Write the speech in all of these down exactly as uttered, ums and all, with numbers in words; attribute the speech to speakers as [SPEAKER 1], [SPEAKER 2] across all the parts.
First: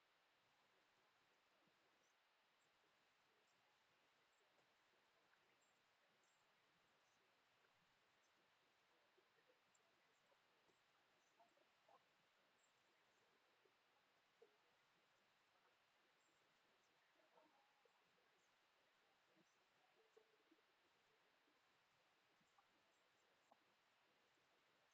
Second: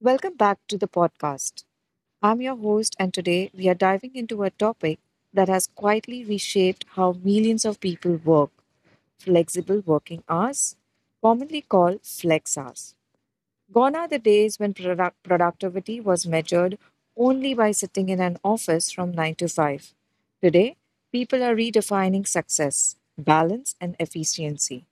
[SPEAKER 1] Welcome back to the podcast. I'm your host, and today we are diving into a topic that has quietly reshaped how millions of people work flexible working hours, commonly called flex hours. Gone are the days when product- productivity was measured only by sitting in an office from nine to five. Today, people are redefining success, balance, and efficiency.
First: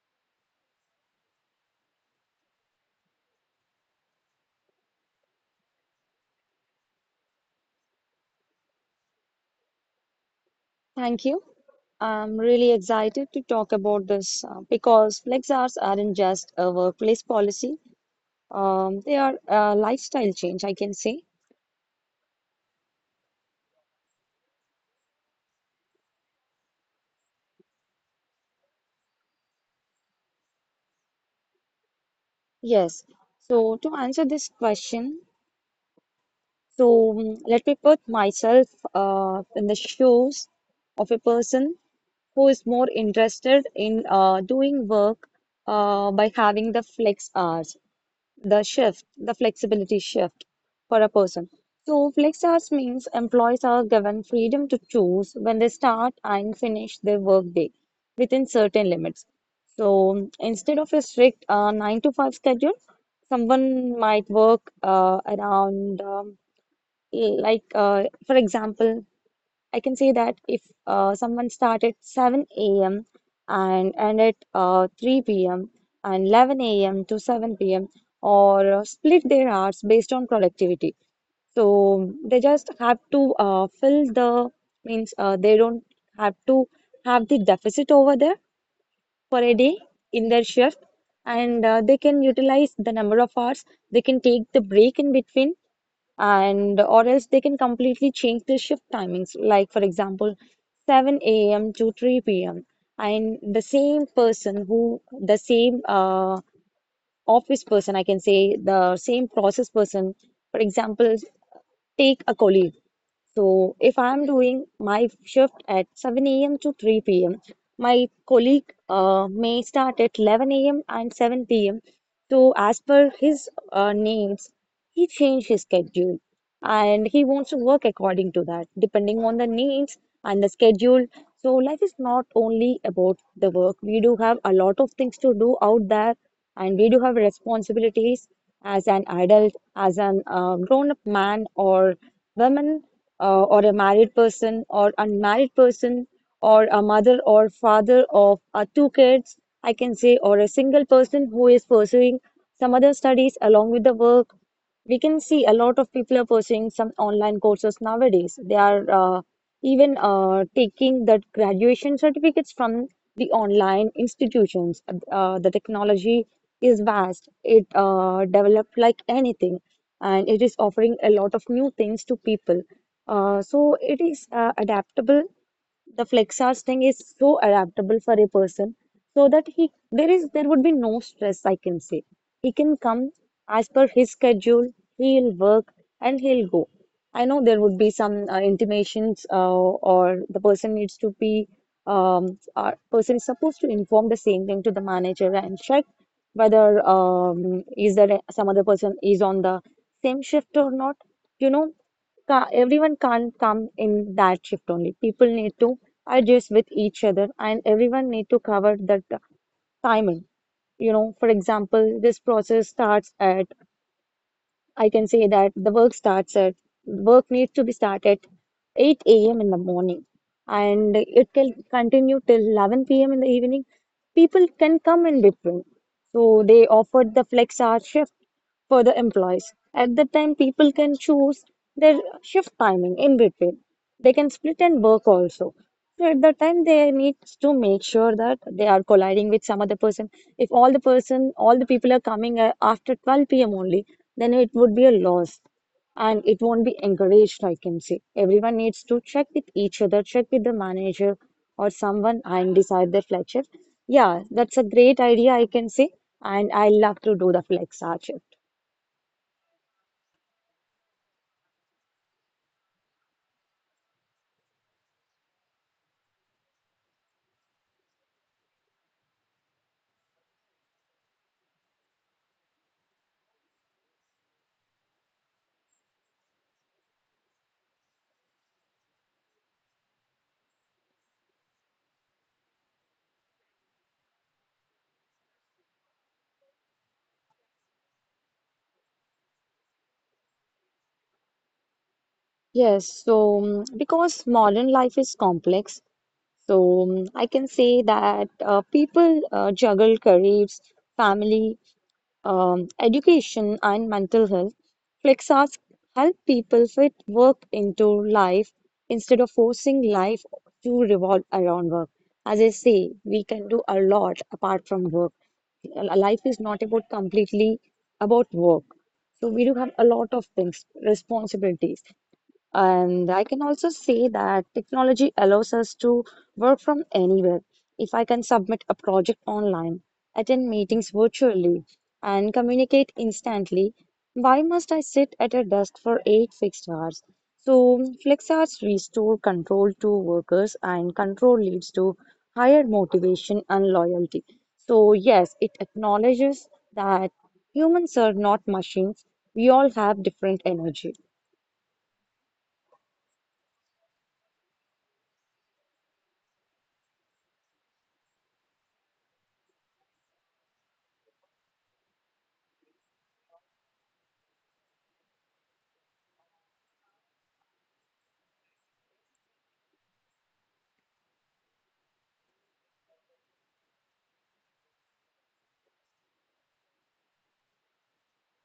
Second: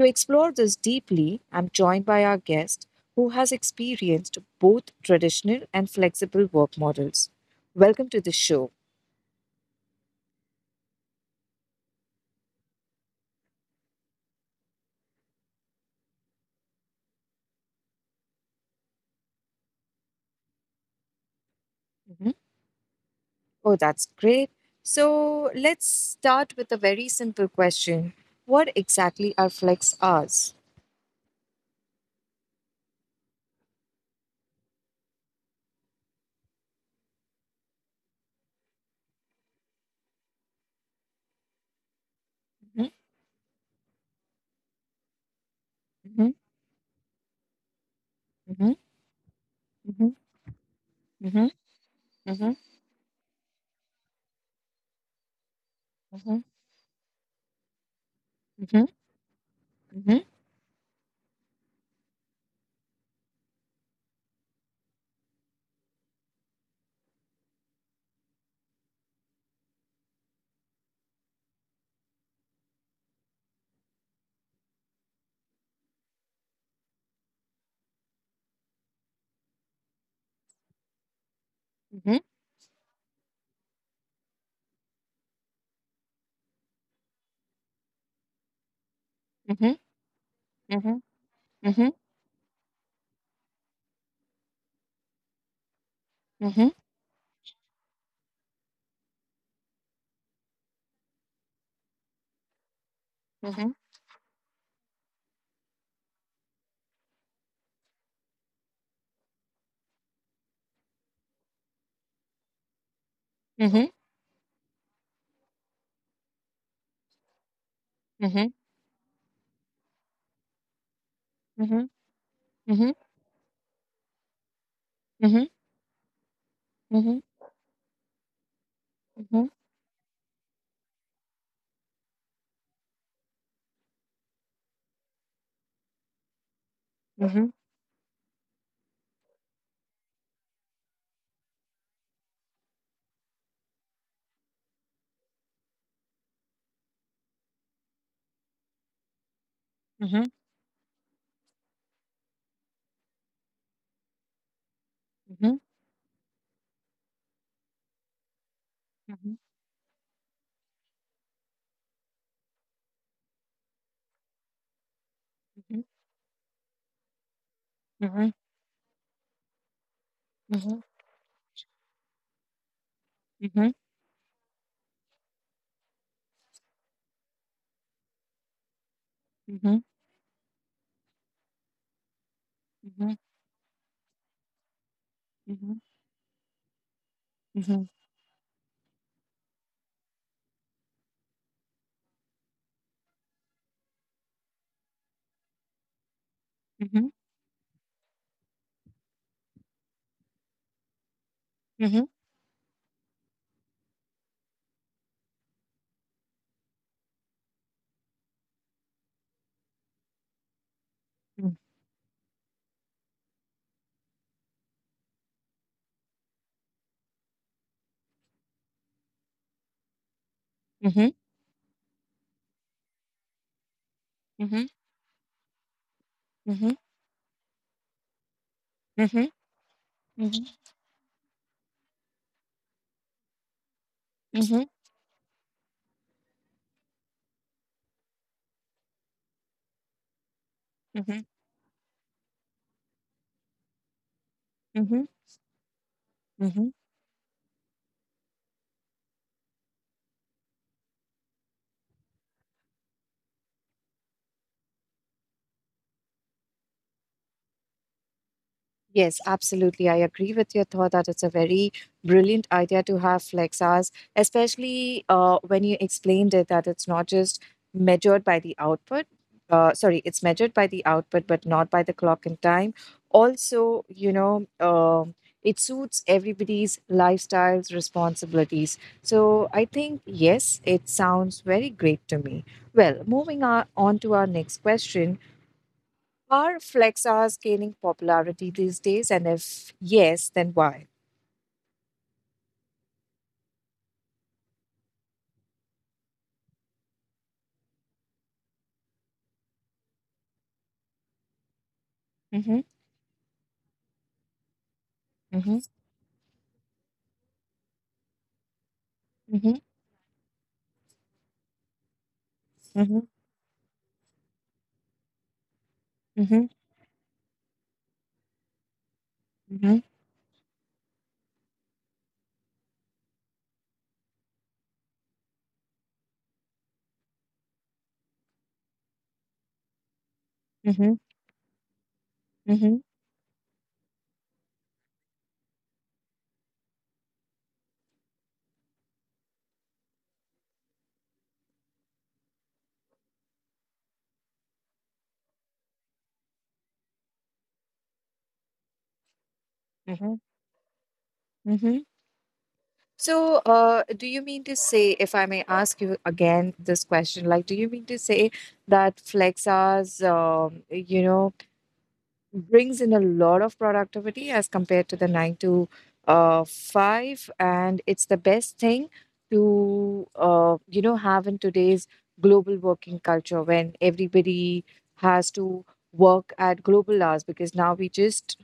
[SPEAKER 1] To explore this deeply, I'm joined by our guest, who has experienced both traditional and flexible work models. Welcome to the show.
[SPEAKER 2] Thank you. I'm really excited to talk about this uh, because flex hours aren't just a workplace policy, um, they are a lifestyle change, I can say.
[SPEAKER 1] Mhm. Oh, that's great. So let's start with a very simple question: what exactly are flex hours?
[SPEAKER 2] Yes. So, to answer this question, so mm, let me put myself uh, in the shoes of a person who is
[SPEAKER 1] Mhm,
[SPEAKER 2] more interested in uh, doing work uh, by
[SPEAKER 1] mhm,
[SPEAKER 2] having the flex hours. the
[SPEAKER 1] mhm,
[SPEAKER 2] shift, the flexibility
[SPEAKER 1] mhm,
[SPEAKER 2] shift for a
[SPEAKER 1] mhm,
[SPEAKER 2] person. So, flex hours means employees are given freedom to choose when they start
[SPEAKER 1] mhm,
[SPEAKER 2] and finish their workday within
[SPEAKER 1] mhm,
[SPEAKER 2] certain limits.
[SPEAKER 1] mhm,
[SPEAKER 2] So, instead of a strict uh, nine to five schedule, someone might work uh, around, um, like, uh, for example, I can say that if uh, someone started seven a m and ended uh, three p m and eleven a m to seven p m or uh, split their hours based on productivity. So
[SPEAKER 1] mhm,
[SPEAKER 2] they just have to uh, fill the means uh, they don't have to have the deficit over there for a
[SPEAKER 1] mhm,
[SPEAKER 2] day in their shift,
[SPEAKER 1] mhm,
[SPEAKER 2] and uh,
[SPEAKER 1] mhm,
[SPEAKER 2] they can utilize the number of hours. They can take the break in between,
[SPEAKER 1] mhm,
[SPEAKER 2] and or else they can completely change the shift timings, like for example seven a m to three p m And the same person who the same uh, office person I can say the same process person, for example, take a colleague. So
[SPEAKER 1] mhm,
[SPEAKER 2] if I'm doing my shift at seven a m to three p m, my
[SPEAKER 1] mhm, mhm, mhm,
[SPEAKER 2] colleague uh, may start at eleven a m and seven p m.
[SPEAKER 1] mhm,
[SPEAKER 2] So as
[SPEAKER 1] mhm, mhm,
[SPEAKER 2] per his uh, needs, he
[SPEAKER 1] mhm, mhm,
[SPEAKER 2] change
[SPEAKER 1] mhm,
[SPEAKER 2] his schedule and
[SPEAKER 1] mhm,
[SPEAKER 2] he wants to work according to that, depending on the needs and the schedule. So life is not only about the work. We do have a lot of things to do out there, and we do have
[SPEAKER 1] mhm,
[SPEAKER 2] responsibilities as an adult, as an uh, grown-up man or women, uh, or a married person or unmarried person or a mother or father of uh, two kids, I can say,
[SPEAKER 1] mhm,
[SPEAKER 2] or a single person who is pursuing some other studies along with the work. We can see a
[SPEAKER 1] mhm,
[SPEAKER 2] lot of people are pursuing some online courses nowadays. They are uh,
[SPEAKER 1] mhm,
[SPEAKER 2] even uh, taking the graduation certificates from the online institutions. Uh, the
[SPEAKER 1] mhm,
[SPEAKER 2] technology is vast. It uh,
[SPEAKER 1] mhm,
[SPEAKER 2] developed like anything, and it is
[SPEAKER 1] mhm,
[SPEAKER 2] offering a lot of new things to people. Uh, so
[SPEAKER 1] mhm,
[SPEAKER 2] it is uh, adaptable, the flexors thing is so adaptable for a person, so that he
[SPEAKER 1] mhm,
[SPEAKER 2] there is there would be no stress, I can say. He can come
[SPEAKER 1] mhm,
[SPEAKER 2] as per his schedule, he'll work
[SPEAKER 1] mhm,
[SPEAKER 2] and he'll go. I know there would
[SPEAKER 1] mhm,
[SPEAKER 2] be some uh, intimations, uh, or the person needs to be um uh, person is supposed to inform the same thing to the manager and check whether,
[SPEAKER 1] mhm,
[SPEAKER 2] um is there a- some other person is on the same shift or not, you know.
[SPEAKER 1] mhm,
[SPEAKER 2] Ca- everyone can't come in that shift only, people need to ideas with each other and everyone need to cover that uh, timing, you know. For
[SPEAKER 1] mhm,
[SPEAKER 2] example, this process starts at, I can say that the work starts at, work needs to be started eight a m in the morning, and
[SPEAKER 1] mhm,
[SPEAKER 2] it can continue till eleven p m in the evening. People
[SPEAKER 1] mhm, mhm,
[SPEAKER 2] can come in between. So they
[SPEAKER 1] mhm,
[SPEAKER 2] offered the flex hour shift for the employees. At that time,
[SPEAKER 1] mhm,
[SPEAKER 2] people can choose their shift timing in between. They can split and work also. So at that time, they need to make sure that they are colliding with some other person. If all the
[SPEAKER 1] mhm,
[SPEAKER 2] person, all the people are coming uh, after twelve p m only, then it would be
[SPEAKER 1] mhm,
[SPEAKER 2] a
[SPEAKER 1] mhm,
[SPEAKER 2] loss and it won't
[SPEAKER 1] mhm.
[SPEAKER 2] be encouraged, I can say. Everyone needs to check with each other, check with the manager or someone and decide the flex shift. Yeah, that's a great idea, I can say. And I love to do the flex hour shift.
[SPEAKER 1] Yes, absolutely. I agree with your thought that it's a very brilliant idea to have flex hours, especially uh, when you explained it that it's not just measured by the output. Uh, sorry, it's measured by the output, but not by the clock and time. Also, you know, um it suits everybody's lifestyles, responsibilities. So I think, yes, it sounds very great to me. Well, moving on, on to our next question. Are flex hours gaining popularity these days? And if yes, then why?
[SPEAKER 2] Yes, so mm, because modern life is complex, so mm, I can say that uh, people uh, juggle careers, family,
[SPEAKER 1] Mm-hmm,
[SPEAKER 2] um, education and mental health, flex
[SPEAKER 1] mm-hmm,
[SPEAKER 2] help people fit work into life instead of
[SPEAKER 1] mm-hmm,
[SPEAKER 2] forcing life to revolve around work. As I say,
[SPEAKER 1] mm-hmm,
[SPEAKER 2] we can do a lot apart from work. L- Life is
[SPEAKER 1] mm-hmm,
[SPEAKER 2] not about completely about work. So we do have
[SPEAKER 1] mm-hmm,
[SPEAKER 2] a lot of things, responsibilities. And I can also say that technology allows us to work from anywhere. If I can submit a project online, attend meetings
[SPEAKER 1] mm-hmm,
[SPEAKER 2] virtually, and
[SPEAKER 1] mm-hmm,
[SPEAKER 2] communicate instantly, why must I sit at a desk for eight fixed hours? So, flex hours restore control to workers, and control leads to higher motivation and loyalty. So, yes, it acknowledges that humans are not machines. We all have
[SPEAKER 1] mm-hmm,
[SPEAKER 2] different energy.
[SPEAKER 1] mm-hmm. So, uh, do you mean to say, if I may ask you again this question, like, do you mean to say that flex hours, um, you know, brings in a lot of productivity as compared to the nine to uh, five. And it's the best thing to, uh, you know, have in today's global working culture when everybody has to work at global hours because now we just,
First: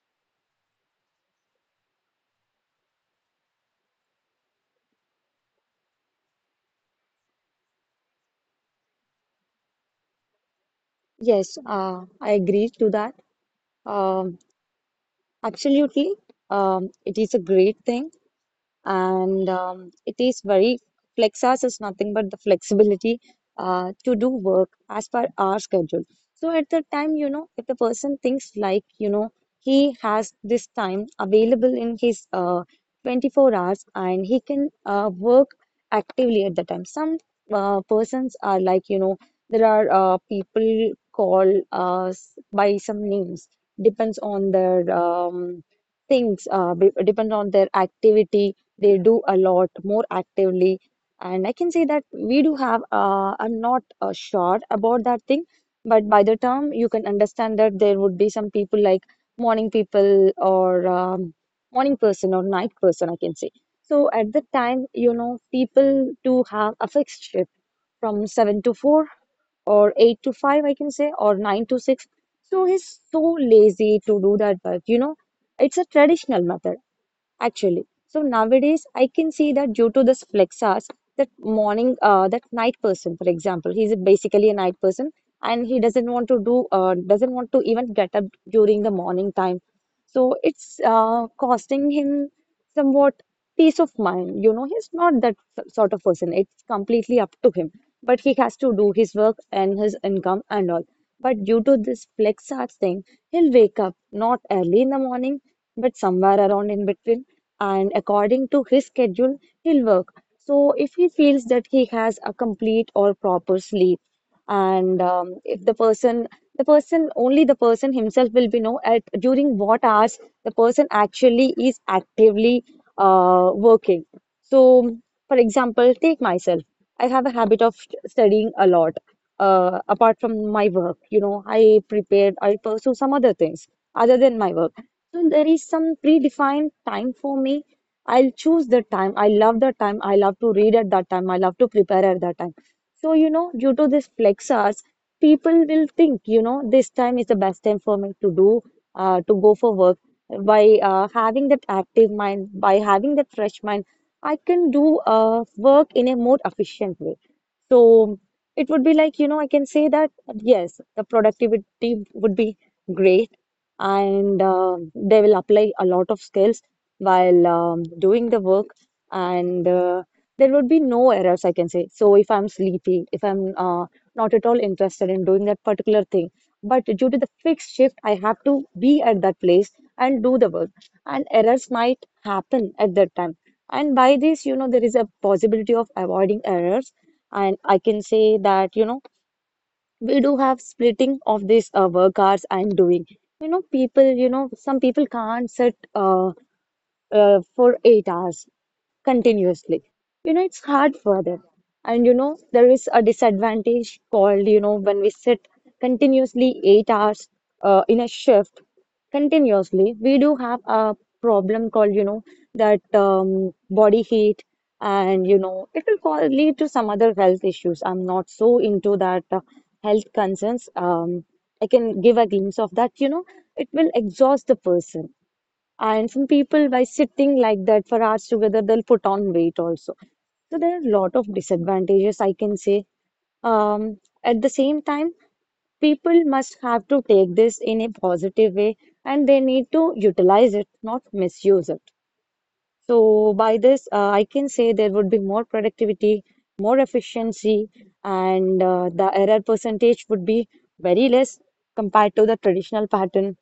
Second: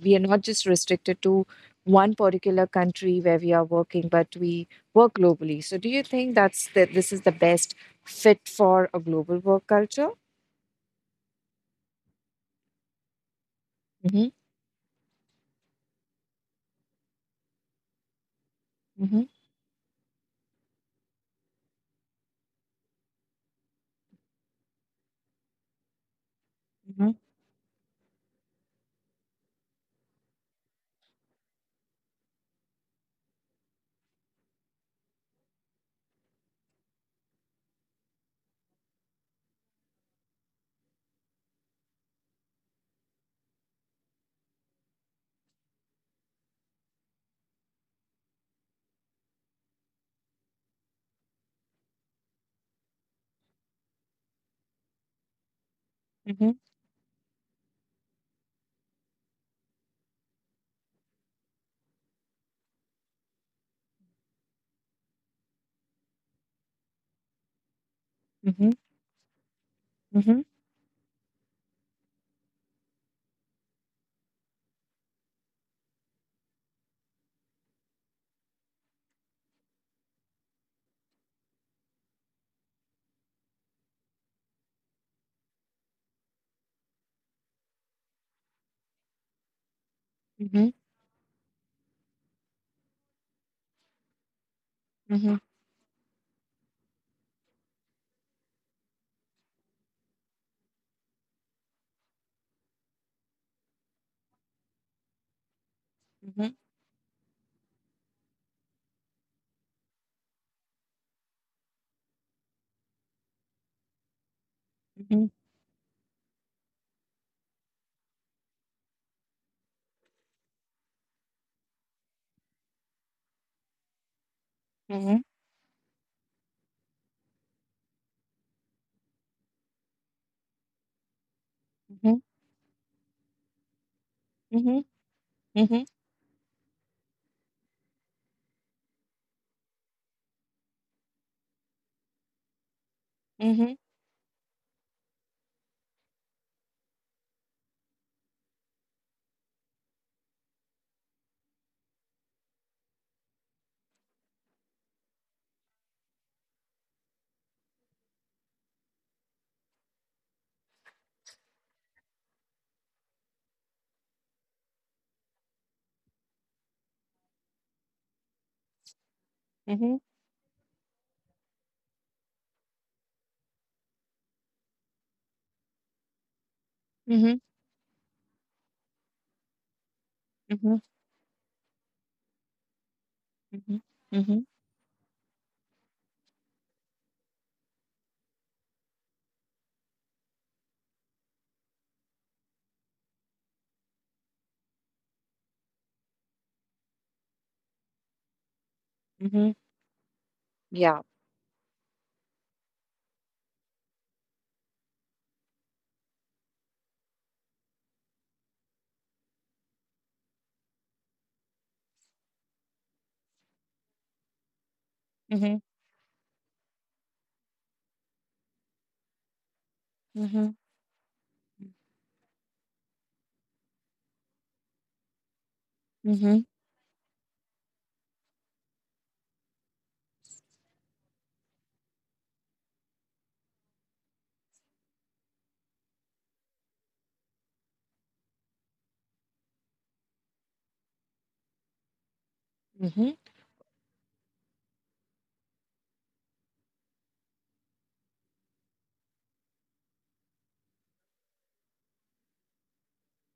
[SPEAKER 1] we are not just restricted to one particular country where we are working, but we work globally. So do you think that's that this is the best fit for a global work culture?
[SPEAKER 2] Yes, uh, I agree to that.
[SPEAKER 1] Hmm,
[SPEAKER 2] Um, absolutely. Um, it is a great thing
[SPEAKER 1] hmm,
[SPEAKER 2] and um, it is very, flex hours is nothing but the flexibility uh, to do work as per our schedule. So at the time,
[SPEAKER 1] hmm,
[SPEAKER 2] you know, if the person thinks, like, you know, he has this time available in his uh, twenty-four hours and he can uh, work actively. At the time, some uh, persons are, like, you know, there are uh, people call uh, s- by some names, depends on their um, things, uh, be- depend on their activity, they do a lot more actively. And I can say that we do have, uh, I'm not uh, sure about that thing, but by the term you can understand that there would be some people like morning people, or um, morning person or night person, I can say. So at the time, you know, people do have a fixed shift from seven
[SPEAKER 1] hmm,
[SPEAKER 2] to four or eight to
[SPEAKER 1] hmm.
[SPEAKER 2] five, I can say, or nine to six. So he's so lazy to do that work, you know. It's a traditional method, actually. So nowadays, I can see that due to this flex hours, that morning, uh, that night person, for example, he's basically a night person and he doesn't want to do, uh, doesn't want to even get up during the morning time. So
[SPEAKER 1] Mhm,
[SPEAKER 2] it's uh, costing him somewhat peace of mind. You know, he's not that
[SPEAKER 1] mhm,
[SPEAKER 2] s- sort of person. It's completely up to him. But he has to do his work and his income and all. But due to this flex hours thing, he'll wake up not early in the morning, but somewhere
[SPEAKER 1] mhm,
[SPEAKER 2] around in between, and according to his schedule, he'll work. So if he feels that he has a complete or proper sleep, and
[SPEAKER 1] mhm,
[SPEAKER 2] um, if the person, the person, only the person himself will be know at during what hours the person actually is actively uh, working. So,
[SPEAKER 1] mhm,
[SPEAKER 2] for example, take myself. I have a habit of st- studying a lot. Uh, apart from my work, you know, I
[SPEAKER 1] mhm,
[SPEAKER 2] prepared, I pursue some other things other than my work.
[SPEAKER 1] mhm,
[SPEAKER 2] So there is
[SPEAKER 1] mhm,
[SPEAKER 2] some predefined time for me. I'll choose the time. I love the time. I love to read at that time. I love to prepare at that time. So, you
[SPEAKER 1] mhm,
[SPEAKER 2] know, due
[SPEAKER 1] mhm,
[SPEAKER 2] to this flex hours, people will think, you know, this time is the best time for me to do, uh, to go for work. By uh, having that active mind, by having that fresh mind, I can do uh, work in a more efficient way. So it would be like, you know, I can say that yes, the productivity would be great and uh, they will apply a lot of skills while um, doing the work, and
[SPEAKER 1] mhm,
[SPEAKER 2] uh, there would be no errors, I can say. So if I'm sleepy, if I'm uh, not at all interested in doing that particular thing, but due to the fixed shift I have to be at that place and do the
[SPEAKER 1] mhm,
[SPEAKER 2] work, and errors might happen at that time.
[SPEAKER 1] mhm,
[SPEAKER 2] And by
[SPEAKER 1] mhm,
[SPEAKER 2] this, you know, there is a possibility of avoiding errors. And I can say that, you know, we do have splitting of these uh, work hours I'm doing. You know, people, you know, some people can't sit uh, uh, for eight hours
[SPEAKER 1] mhm.
[SPEAKER 2] continuously. You know, it's hard
[SPEAKER 1] Yeah.
[SPEAKER 2] for them. And you know, there is a disadvantage called, you know, when we sit continuously eight hours uh, in a shift continuously, we do have a problem called, you know, that um, body heat. And you
[SPEAKER 1] Mhm,
[SPEAKER 2] know, it will call, lead to some other health issues. I'm not so into that uh, health
[SPEAKER 1] mhm,
[SPEAKER 2] concerns. Um, I can give a glimpse of that. You know, it will exhaust the person, and some
[SPEAKER 1] mhm,
[SPEAKER 2] people, by sitting like that for hours together, they'll put on weight also. So there are a lot of disadvantages, I can say. Um, at the same time, people must have to take this in a positive way and they need to utilize it, not misuse it.
[SPEAKER 1] mhm, yeah.
[SPEAKER 2] So by this, uh, I can say there would be more productivity, more efficiency, and uh, the error percentage would be very less compared to the traditional pattern.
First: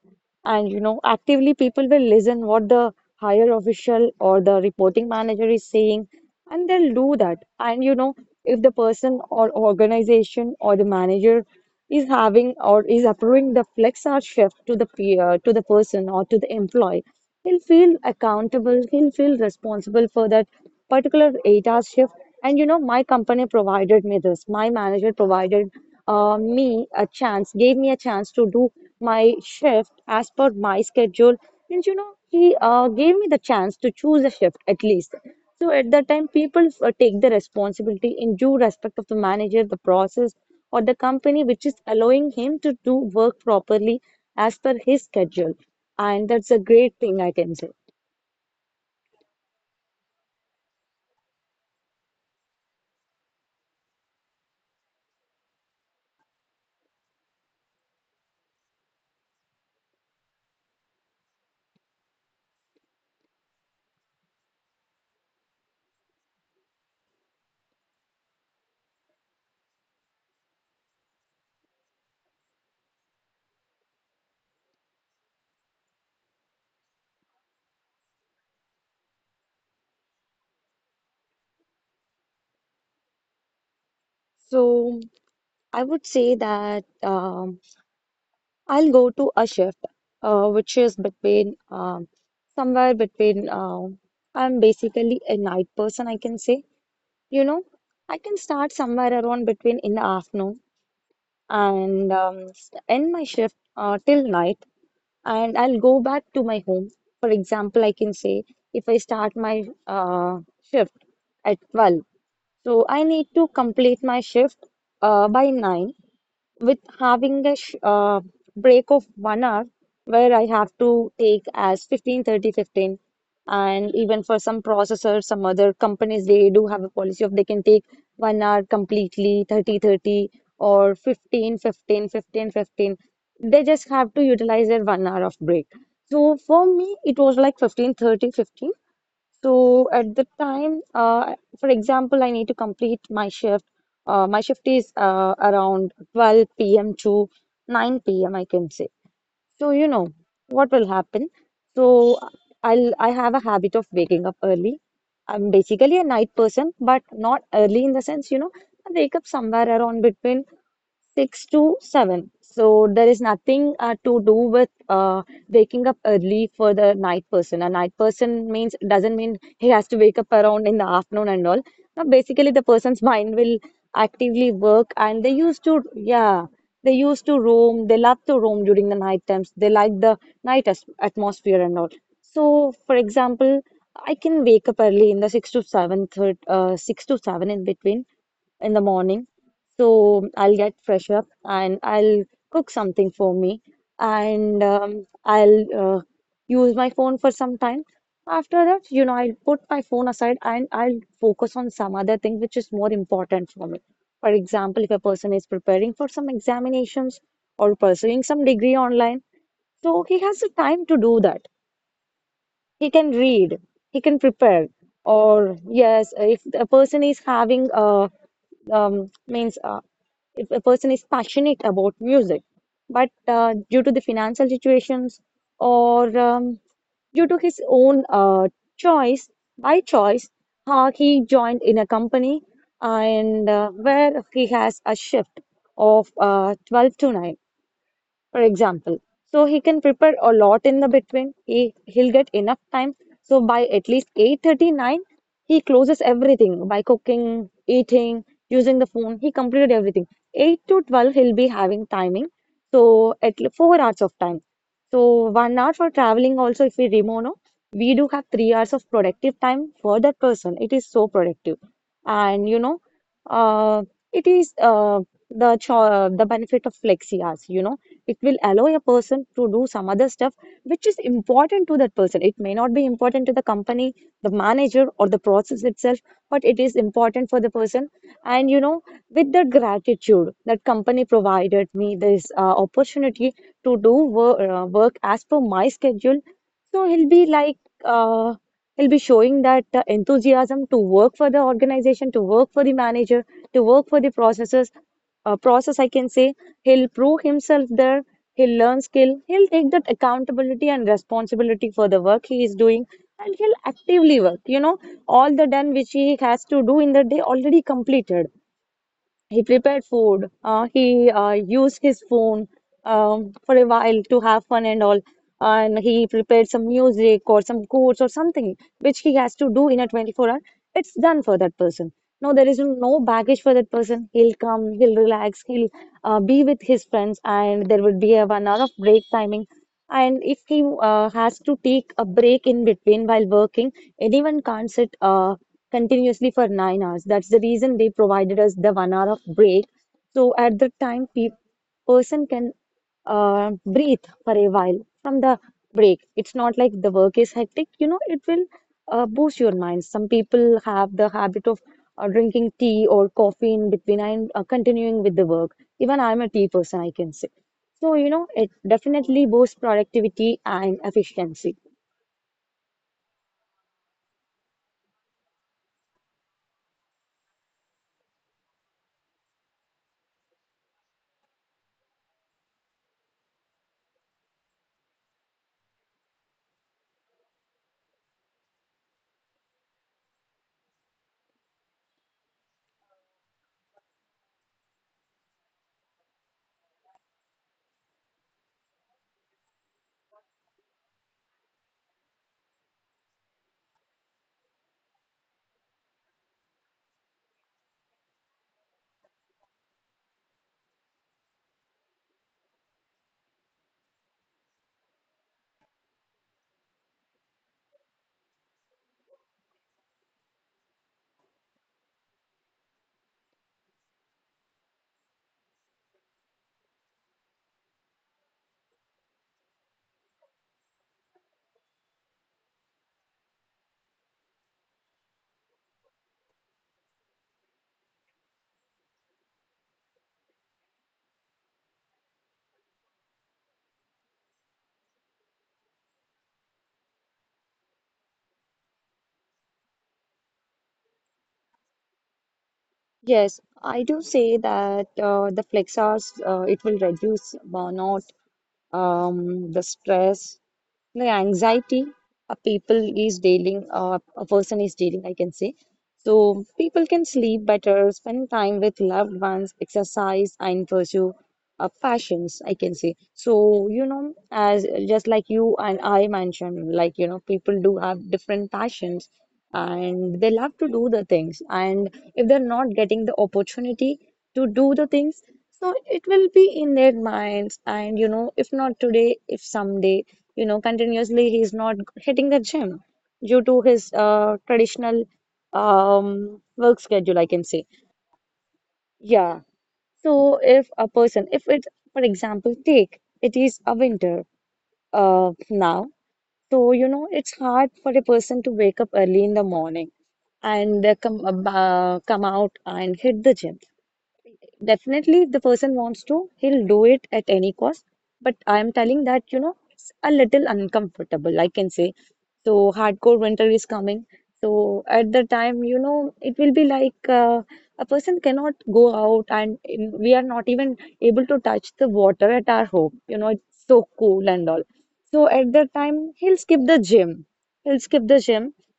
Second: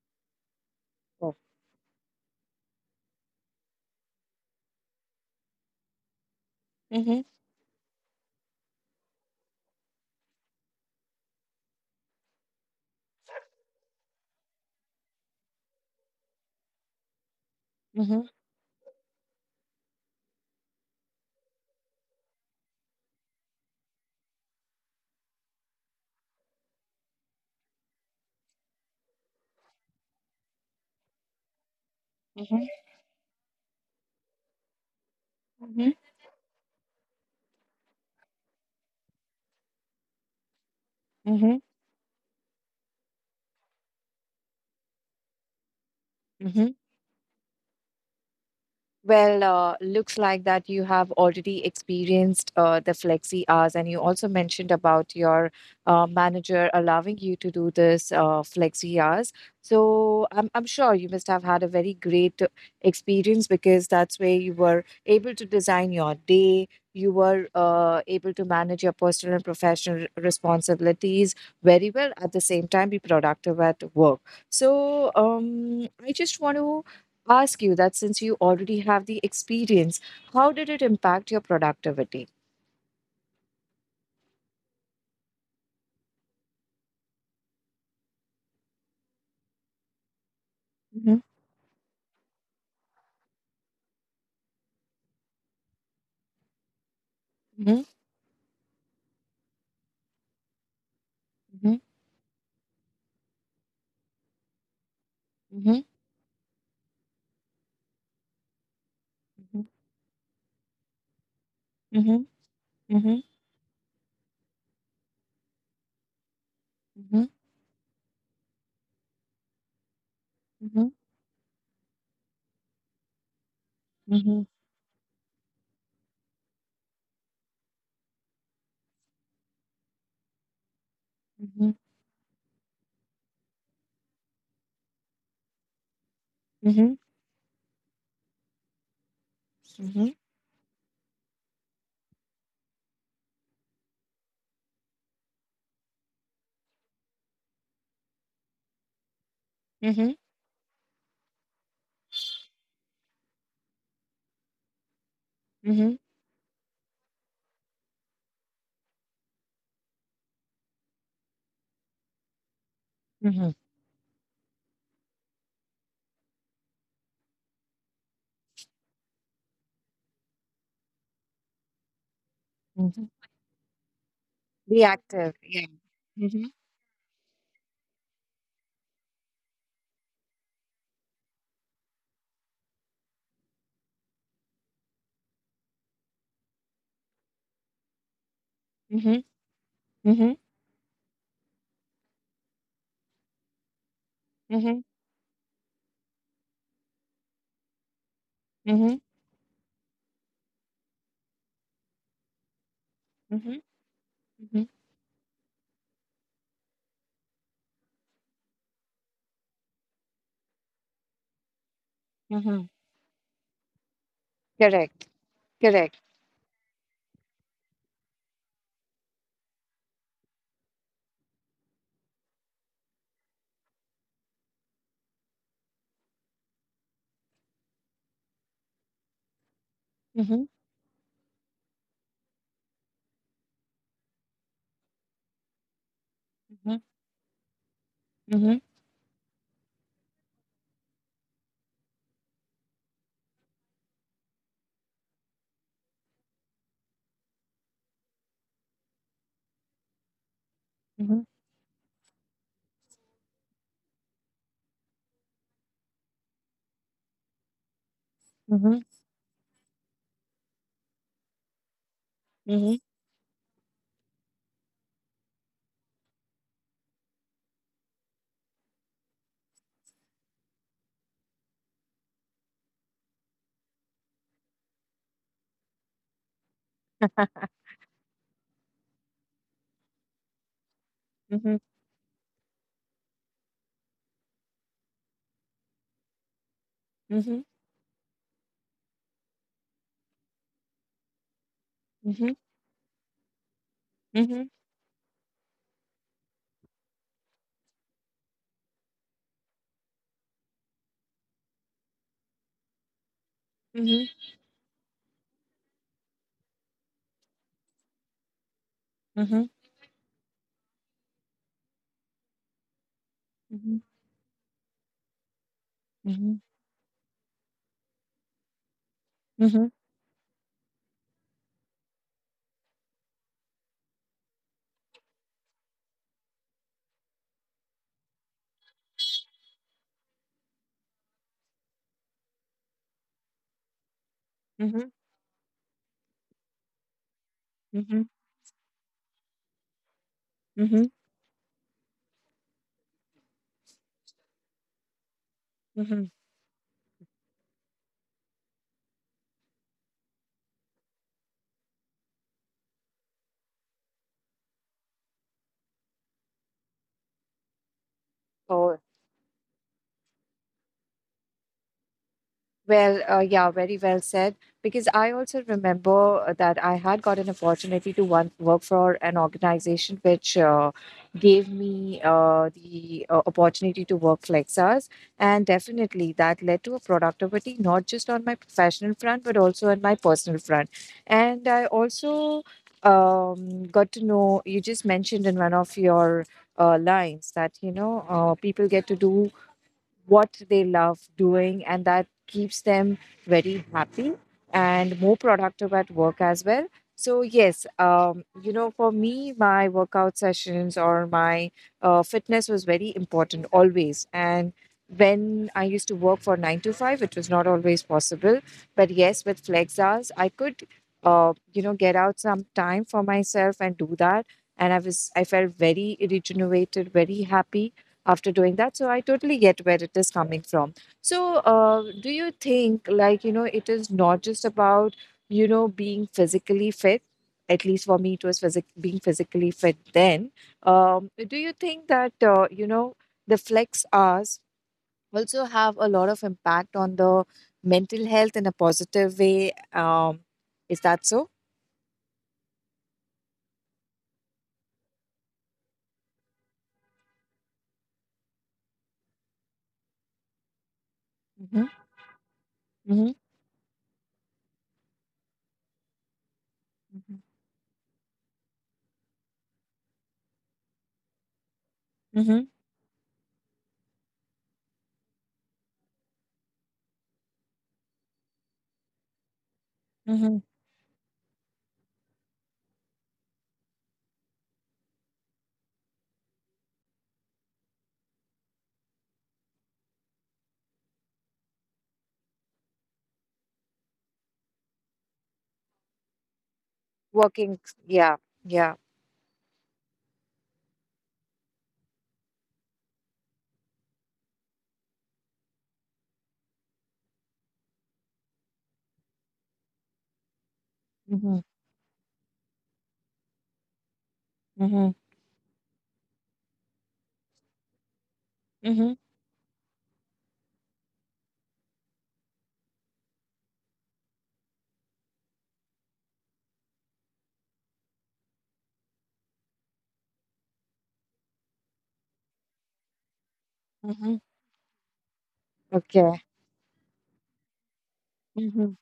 [SPEAKER 2] And you know, actively people will listen what the higher official or the reporting manager is saying, and they'll
[SPEAKER 1] Mhm,
[SPEAKER 2] do
[SPEAKER 1] mhm,
[SPEAKER 2] that. And you know, if the person or organization or the manager is having or is approving the flex hour shift to the peer, to the person or to the employee, he'll feel
[SPEAKER 1] mhm,
[SPEAKER 2] accountable, he'll feel responsible for that particular eight hour shift. And you know, my company provided me this. My manager provided uh, me a chance, gave me a chance to do my shift as per my schedule. And you know, he uh, gave me the chance to choose a shift at least.
[SPEAKER 1] mhm,
[SPEAKER 2] So
[SPEAKER 1] mhm,
[SPEAKER 2] at that time, people uh, take the responsibility in due respect of the manager, the process, or the company,
[SPEAKER 1] mhm,
[SPEAKER 2] which is allowing him to do work properly as per his schedule, and that's a
[SPEAKER 1] mhm.
[SPEAKER 2] great thing, I can say.
[SPEAKER 1] Well, uh, looks like that you have already experienced uh, the flexi hours, and you also mentioned about your uh, manager allowing you to do this uh, flexi hours. So I'm I'm sure you must have had a very great experience because that's where you were able to design your day. You were uh, able to manage your personal and professional responsibilities very well. At the same time, be productive at work. So um, I just want to ask you that since you already have the experience, how did it impact your productivity?
[SPEAKER 2] So I would say that um, I'll go to a shift, uh, which is
[SPEAKER 1] Mhm,
[SPEAKER 2] between, um, somewhere between. um I'm basically a night person, I can say. You know,
[SPEAKER 1] mhm,
[SPEAKER 2] I can start somewhere around between in the afternoon,
[SPEAKER 1] mhm,
[SPEAKER 2] and um, s- end my shift uh, till night, and I'll
[SPEAKER 1] mhm,
[SPEAKER 2] go back to my home. For example, I can say, if I start my uh, shift at twelve.
[SPEAKER 1] mhm,
[SPEAKER 2] So
[SPEAKER 1] mhm,
[SPEAKER 2] I
[SPEAKER 1] mhm,
[SPEAKER 2] need to complete my shift uh, by nine, with
[SPEAKER 1] mhm,
[SPEAKER 2] having a sh uh, break of one hour, where I have
[SPEAKER 1] mhm,
[SPEAKER 2] to take as fifteen thirty fifteen. And even for
[SPEAKER 1] mhm,
[SPEAKER 2] some processors, some other companies, they do have a policy of they can take one hour completely, thirty thirty or fifteen
[SPEAKER 1] mhm,
[SPEAKER 2] fifteen fifteen fifteen. They just have to utilize their one hour of break. So for
[SPEAKER 1] mhm,
[SPEAKER 2] me, it was like fifteen thirty fifteen. So at the time, uh, for example, I need to complete my shift. Uh, my shift is uh, around twelve p m to nine p m, I can say. So you know
[SPEAKER 1] mhm,
[SPEAKER 2] what will happen. So I'll I have a habit of waking up early. I'm
[SPEAKER 1] mhm,
[SPEAKER 2] basically a night person, but not early in the sense. You know, I wake up somewhere around between six to seven. So there is
[SPEAKER 1] mhm,
[SPEAKER 2] nothing uh, to do with uh, waking up early for the night person. A night person means doesn't mean he has to wake up around in the afternoon and all. Now, basically, the person's
[SPEAKER 1] mhm.
[SPEAKER 2] mind will actively
[SPEAKER 1] Be
[SPEAKER 2] work, and
[SPEAKER 1] active.
[SPEAKER 2] they
[SPEAKER 1] Yeah.
[SPEAKER 2] used to, yeah,
[SPEAKER 1] Mhm,
[SPEAKER 2] they used to roam. They love to roam during the night times. They like the night as atmosphere and all. So, for example, I can wake up early in the six to seven, third, uh, six to seven in between in the
[SPEAKER 1] mhm,
[SPEAKER 2] morning, so
[SPEAKER 1] mhm,
[SPEAKER 2] I'll get fresh up, and I'll cook something for me, and
[SPEAKER 1] mhm,
[SPEAKER 2] um, I'll uh, use my phone for some time. After that,
[SPEAKER 1] mhm,
[SPEAKER 2] you know, I'll put my phone aside, and I'll focus on some other thing which is more important
[SPEAKER 1] mhm,
[SPEAKER 2] for me. For
[SPEAKER 1] mhm,
[SPEAKER 2] example, if a person is preparing for some examinations or pursuing some degree online, so he has the time to do that.
[SPEAKER 1] mhm.
[SPEAKER 2] He can read, he can prepare.
[SPEAKER 1] Correct.
[SPEAKER 2] Or
[SPEAKER 1] Correct.
[SPEAKER 2] yes, if a person is having a, um, means, uh, if a person is passionate about music, but uh, due to the financial situations, or um, due to his own uh, choice, by choice,
[SPEAKER 1] Mhm,
[SPEAKER 2] uh, he joined in a company, and uh, where he has a shift of uh,
[SPEAKER 1] mhm,
[SPEAKER 2] twelve to nine, for
[SPEAKER 1] mhm,
[SPEAKER 2] example. So he can prepare a lot in the between. He he'll get enough time. So by at least eight thirty-nine, he closes everything by cooking, eating, using the phone. He completed everything. eight to twelve,
[SPEAKER 1] mhm,
[SPEAKER 2] he'll be having timing. So at le- four hours of time. So one hour for traveling also, if we remove, no, we do have three hours
[SPEAKER 1] mhm,
[SPEAKER 2] of productive time for that person. It is so productive. And
[SPEAKER 1] mhm,
[SPEAKER 2] you
[SPEAKER 1] mhm,
[SPEAKER 2] know, uh, it is uh, the cho the benefit of flexi hours. You know, it will allow a person to do some other stuff which is important to that person. It may not be important to the company, the manager, or the process itself, but it is important for the person. And, you know, with the gratitude that company
[SPEAKER 1] mhm,
[SPEAKER 2] provided me this uh, opportunity to do wor- uh, work as per my schedule, so he'll be
[SPEAKER 1] mhm,
[SPEAKER 2] like, uh, he'll be showing that uh, enthusiasm to work for the organization, to
[SPEAKER 1] mhm,
[SPEAKER 2] work for the manager, to work for the
[SPEAKER 1] mhm,
[SPEAKER 2] processes, uh, process, I can say. He'll prove himself there, he'll learn skill, he'll take that accountability and responsibility for the work he is doing, and he'll
[SPEAKER 1] mhm,
[SPEAKER 2] actively work. You know, all the done which he has to do in the day already completed.
[SPEAKER 1] mhm,
[SPEAKER 2] He
[SPEAKER 1] mhm,
[SPEAKER 2] prepared food. Uh, he uh, used his phone um, for a while to have fun and all. And he
[SPEAKER 1] mhm.
[SPEAKER 2] prepared some music or some quotes or something which he has
[SPEAKER 1] Mhm,
[SPEAKER 2] to
[SPEAKER 1] mhm,
[SPEAKER 2] do in a twenty-four hour. It's done for that person. No, there is no baggage for that person. He'll come, he'll relax, he'll uh, be with his friends, and there will be a one hour of break timing. And if he uh, has to take a break in between while working, anyone can't
[SPEAKER 1] mhm,
[SPEAKER 2] sit uh, continuously for nine hours. That's the reason they
[SPEAKER 1] mm-hmm,
[SPEAKER 2] provided us the one hour of break. So at the
[SPEAKER 1] mm-hmm,
[SPEAKER 2] time, pe person can uh, breathe for a while from the
[SPEAKER 1] mm-hmm.
[SPEAKER 2] break. It's not like the work is hectic. You know, it will uh, boost your mind. Some people have the habit of uh, drinking tea or coffee in between, and uh, continuing with the work. Even I'm a tea person, I can say. So, you know, it
[SPEAKER 1] Oh,
[SPEAKER 2] definitely boosts productivity and efficiency.
[SPEAKER 1] well, uh, yeah, very well said. Because I also remember uh, that I had got an opportunity to one, work for an organization which uh, gave me uh, the uh, opportunity to work flex hours. And definitely that led to a productivity, not just on my professional front, but also on my personal front. And I also um, got to know, you just mentioned in one of your uh, lines that, you know, uh, people get to do what they love doing, and that keeps them very happy and more productive at work as well. So, yes, um, you know, for me, my workout sessions or my uh, fitness was very important always. And when I used to work for nine to five, it was not always possible. But yes, with flex hours, I could, uh, you know, get out some time for myself and do that. And I was, I felt very regenerated, very happy after doing that, so I totally get where it is coming from. So uh, do you think, like, you know, it is not just about, you know, being physically fit? At least for me it was physic- being physically fit. Then, um, do you think that, uh, you know, the flex hours also have a lot of impact on the mental health in a positive way? Um, is that so?
[SPEAKER 2] Yes, I do say that uh, the flex hours, uh, it will reduce burnout, um, the stress, the
[SPEAKER 1] Hmm,
[SPEAKER 2] anxiety a people
[SPEAKER 1] hmm,
[SPEAKER 2] is dealing, uh, a person is dealing, I can say. So people can sleep better, spend time with loved ones, exercise, and pursue uh, passions, I
[SPEAKER 1] hmm,
[SPEAKER 2] can say. So, you know, as just like you and I mentioned, like, you know, people do have different passions, and they
[SPEAKER 1] hmm,
[SPEAKER 2] love to do the things. And if they're not getting the opportunity to do the things, so it will be in their minds. And, you know, if not today, if someday. You know, continuously he's not hitting the gym due to his uh, traditional um, work schedule, I can
[SPEAKER 1] working,
[SPEAKER 2] say.
[SPEAKER 1] yeah, yeah,
[SPEAKER 2] Yeah. So if a person, if it, for example, take it is a winter uh, now, so you know it's hard for a person to wake up early in the morning, and uh, come
[SPEAKER 1] hmm,
[SPEAKER 2] ab- uh, come out and hit the gym.
[SPEAKER 1] hmm,
[SPEAKER 2] Definitely, if the person wants to, he'll do it at any cost. But I'm telling that, you know, it's a little uncomfortable, I can say. So hardcore winter is coming. So at the time, you know, it will be like, uh, a person cannot go out, and in, we are not even able to touch the water at our home. You know, it's so
[SPEAKER 1] hmm.
[SPEAKER 2] cool and all. So at that
[SPEAKER 1] Okay.
[SPEAKER 2] time, he'll skip the gym. He'll skip the gym,
[SPEAKER 1] Mhm,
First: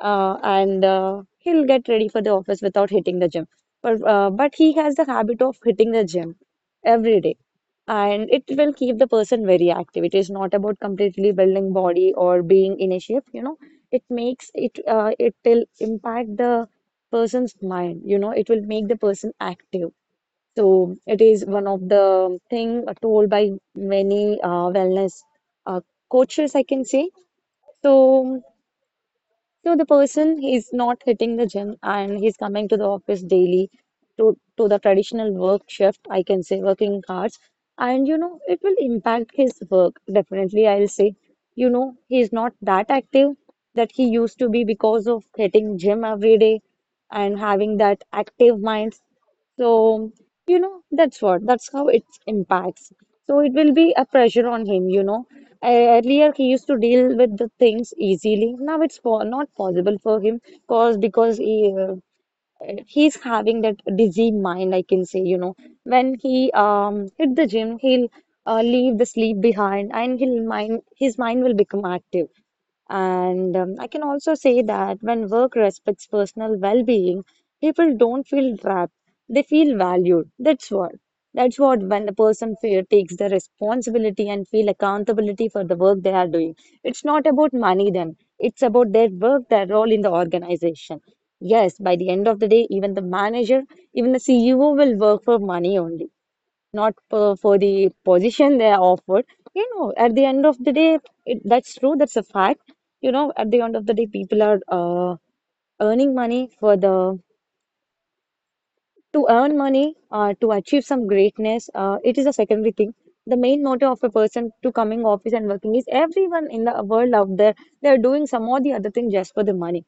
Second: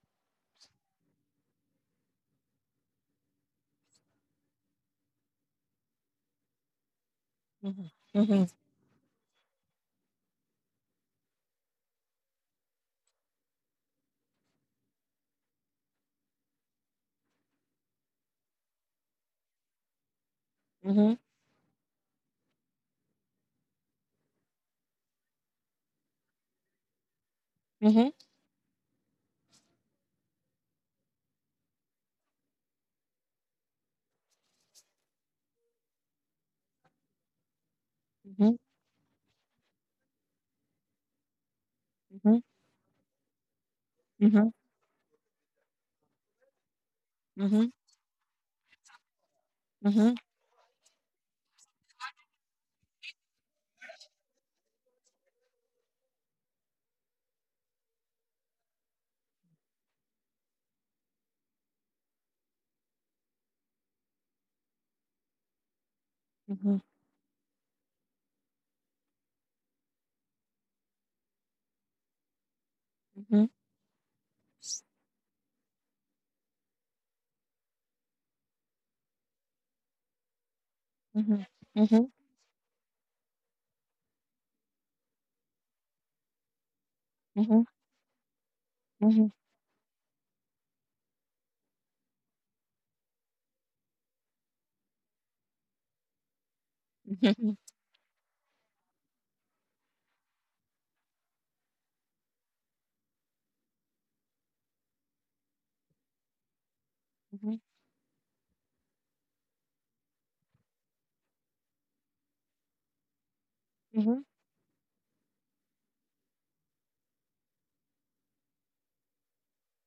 [SPEAKER 2] uh, and uh, he'll get ready for the office without hitting the gym. But, uh, but he has the habit of hitting the gym every day,
[SPEAKER 1] mhm,
[SPEAKER 2] and it
[SPEAKER 1] mhm,
[SPEAKER 2] will keep the person very active. It is not about completely building body or being in a shape, you know. It makes it uh, It will impact the person's mind. You know, it will make the person active. So
[SPEAKER 1] mhm,
[SPEAKER 2] it is one of the thing told by many uh, wellness uh, coaches, I can say.
[SPEAKER 1] mhm,
[SPEAKER 2] So so the person is not hitting the gym, and he's coming to the office daily to, to the traditional work shift, I can say, working hours. And, you know,
[SPEAKER 1] mhm,
[SPEAKER 2] it will impact his work. Definitely, I'll say, you know, he's
[SPEAKER 1] mhm,
[SPEAKER 2] not that active that he used to
[SPEAKER 1] mhm,
[SPEAKER 2] be because of hitting gym every day and
[SPEAKER 1] mhm,
[SPEAKER 2] having that active mind. So,
[SPEAKER 1] mhm,
[SPEAKER 2] you know, that's what, that's how it impacts. So it will be a pressure on him, you know. E, Earlier he used to deal with the things easily. Now it's po not possible for him, cause because he uh, he's having that dizzy mind, I can say, you know. When he
[SPEAKER 1] mhm,
[SPEAKER 2] um hit the gym, he'll uh, leave the sleep behind, and he'll mind his mind will become active.
[SPEAKER 1] mhm,
[SPEAKER 2] And um, I can also say that when work respects personal well-being, people don't feel trapped. They feel valued. That's what.
[SPEAKER 1] mhm,
[SPEAKER 2] That's what when
[SPEAKER 1] mhm,
[SPEAKER 2] the person feel, takes the responsibility and feel accountability for the work they are doing. It's not about
[SPEAKER 1] mhm,
[SPEAKER 2] money then. It's about their
[SPEAKER 1] mhm,
[SPEAKER 2] work, their role in the organization. Yes, by the end of the day, even the manager, even the C E O will work for money only, not for, for
[SPEAKER 1] mhm,
[SPEAKER 2] the position they are offered. You know, at the end of the day, it, that's true, that's a fact. You know, at the end of the day, people are uh, earning money for the
[SPEAKER 1] mhm,
[SPEAKER 2] to earn money, uh, to achieve some greatness. Uh, it is a secondary thing. The main motive of a
[SPEAKER 1] mhm.
[SPEAKER 2] person to coming office and working is everyone in the world out there, they are doing some or the other thing just for the money,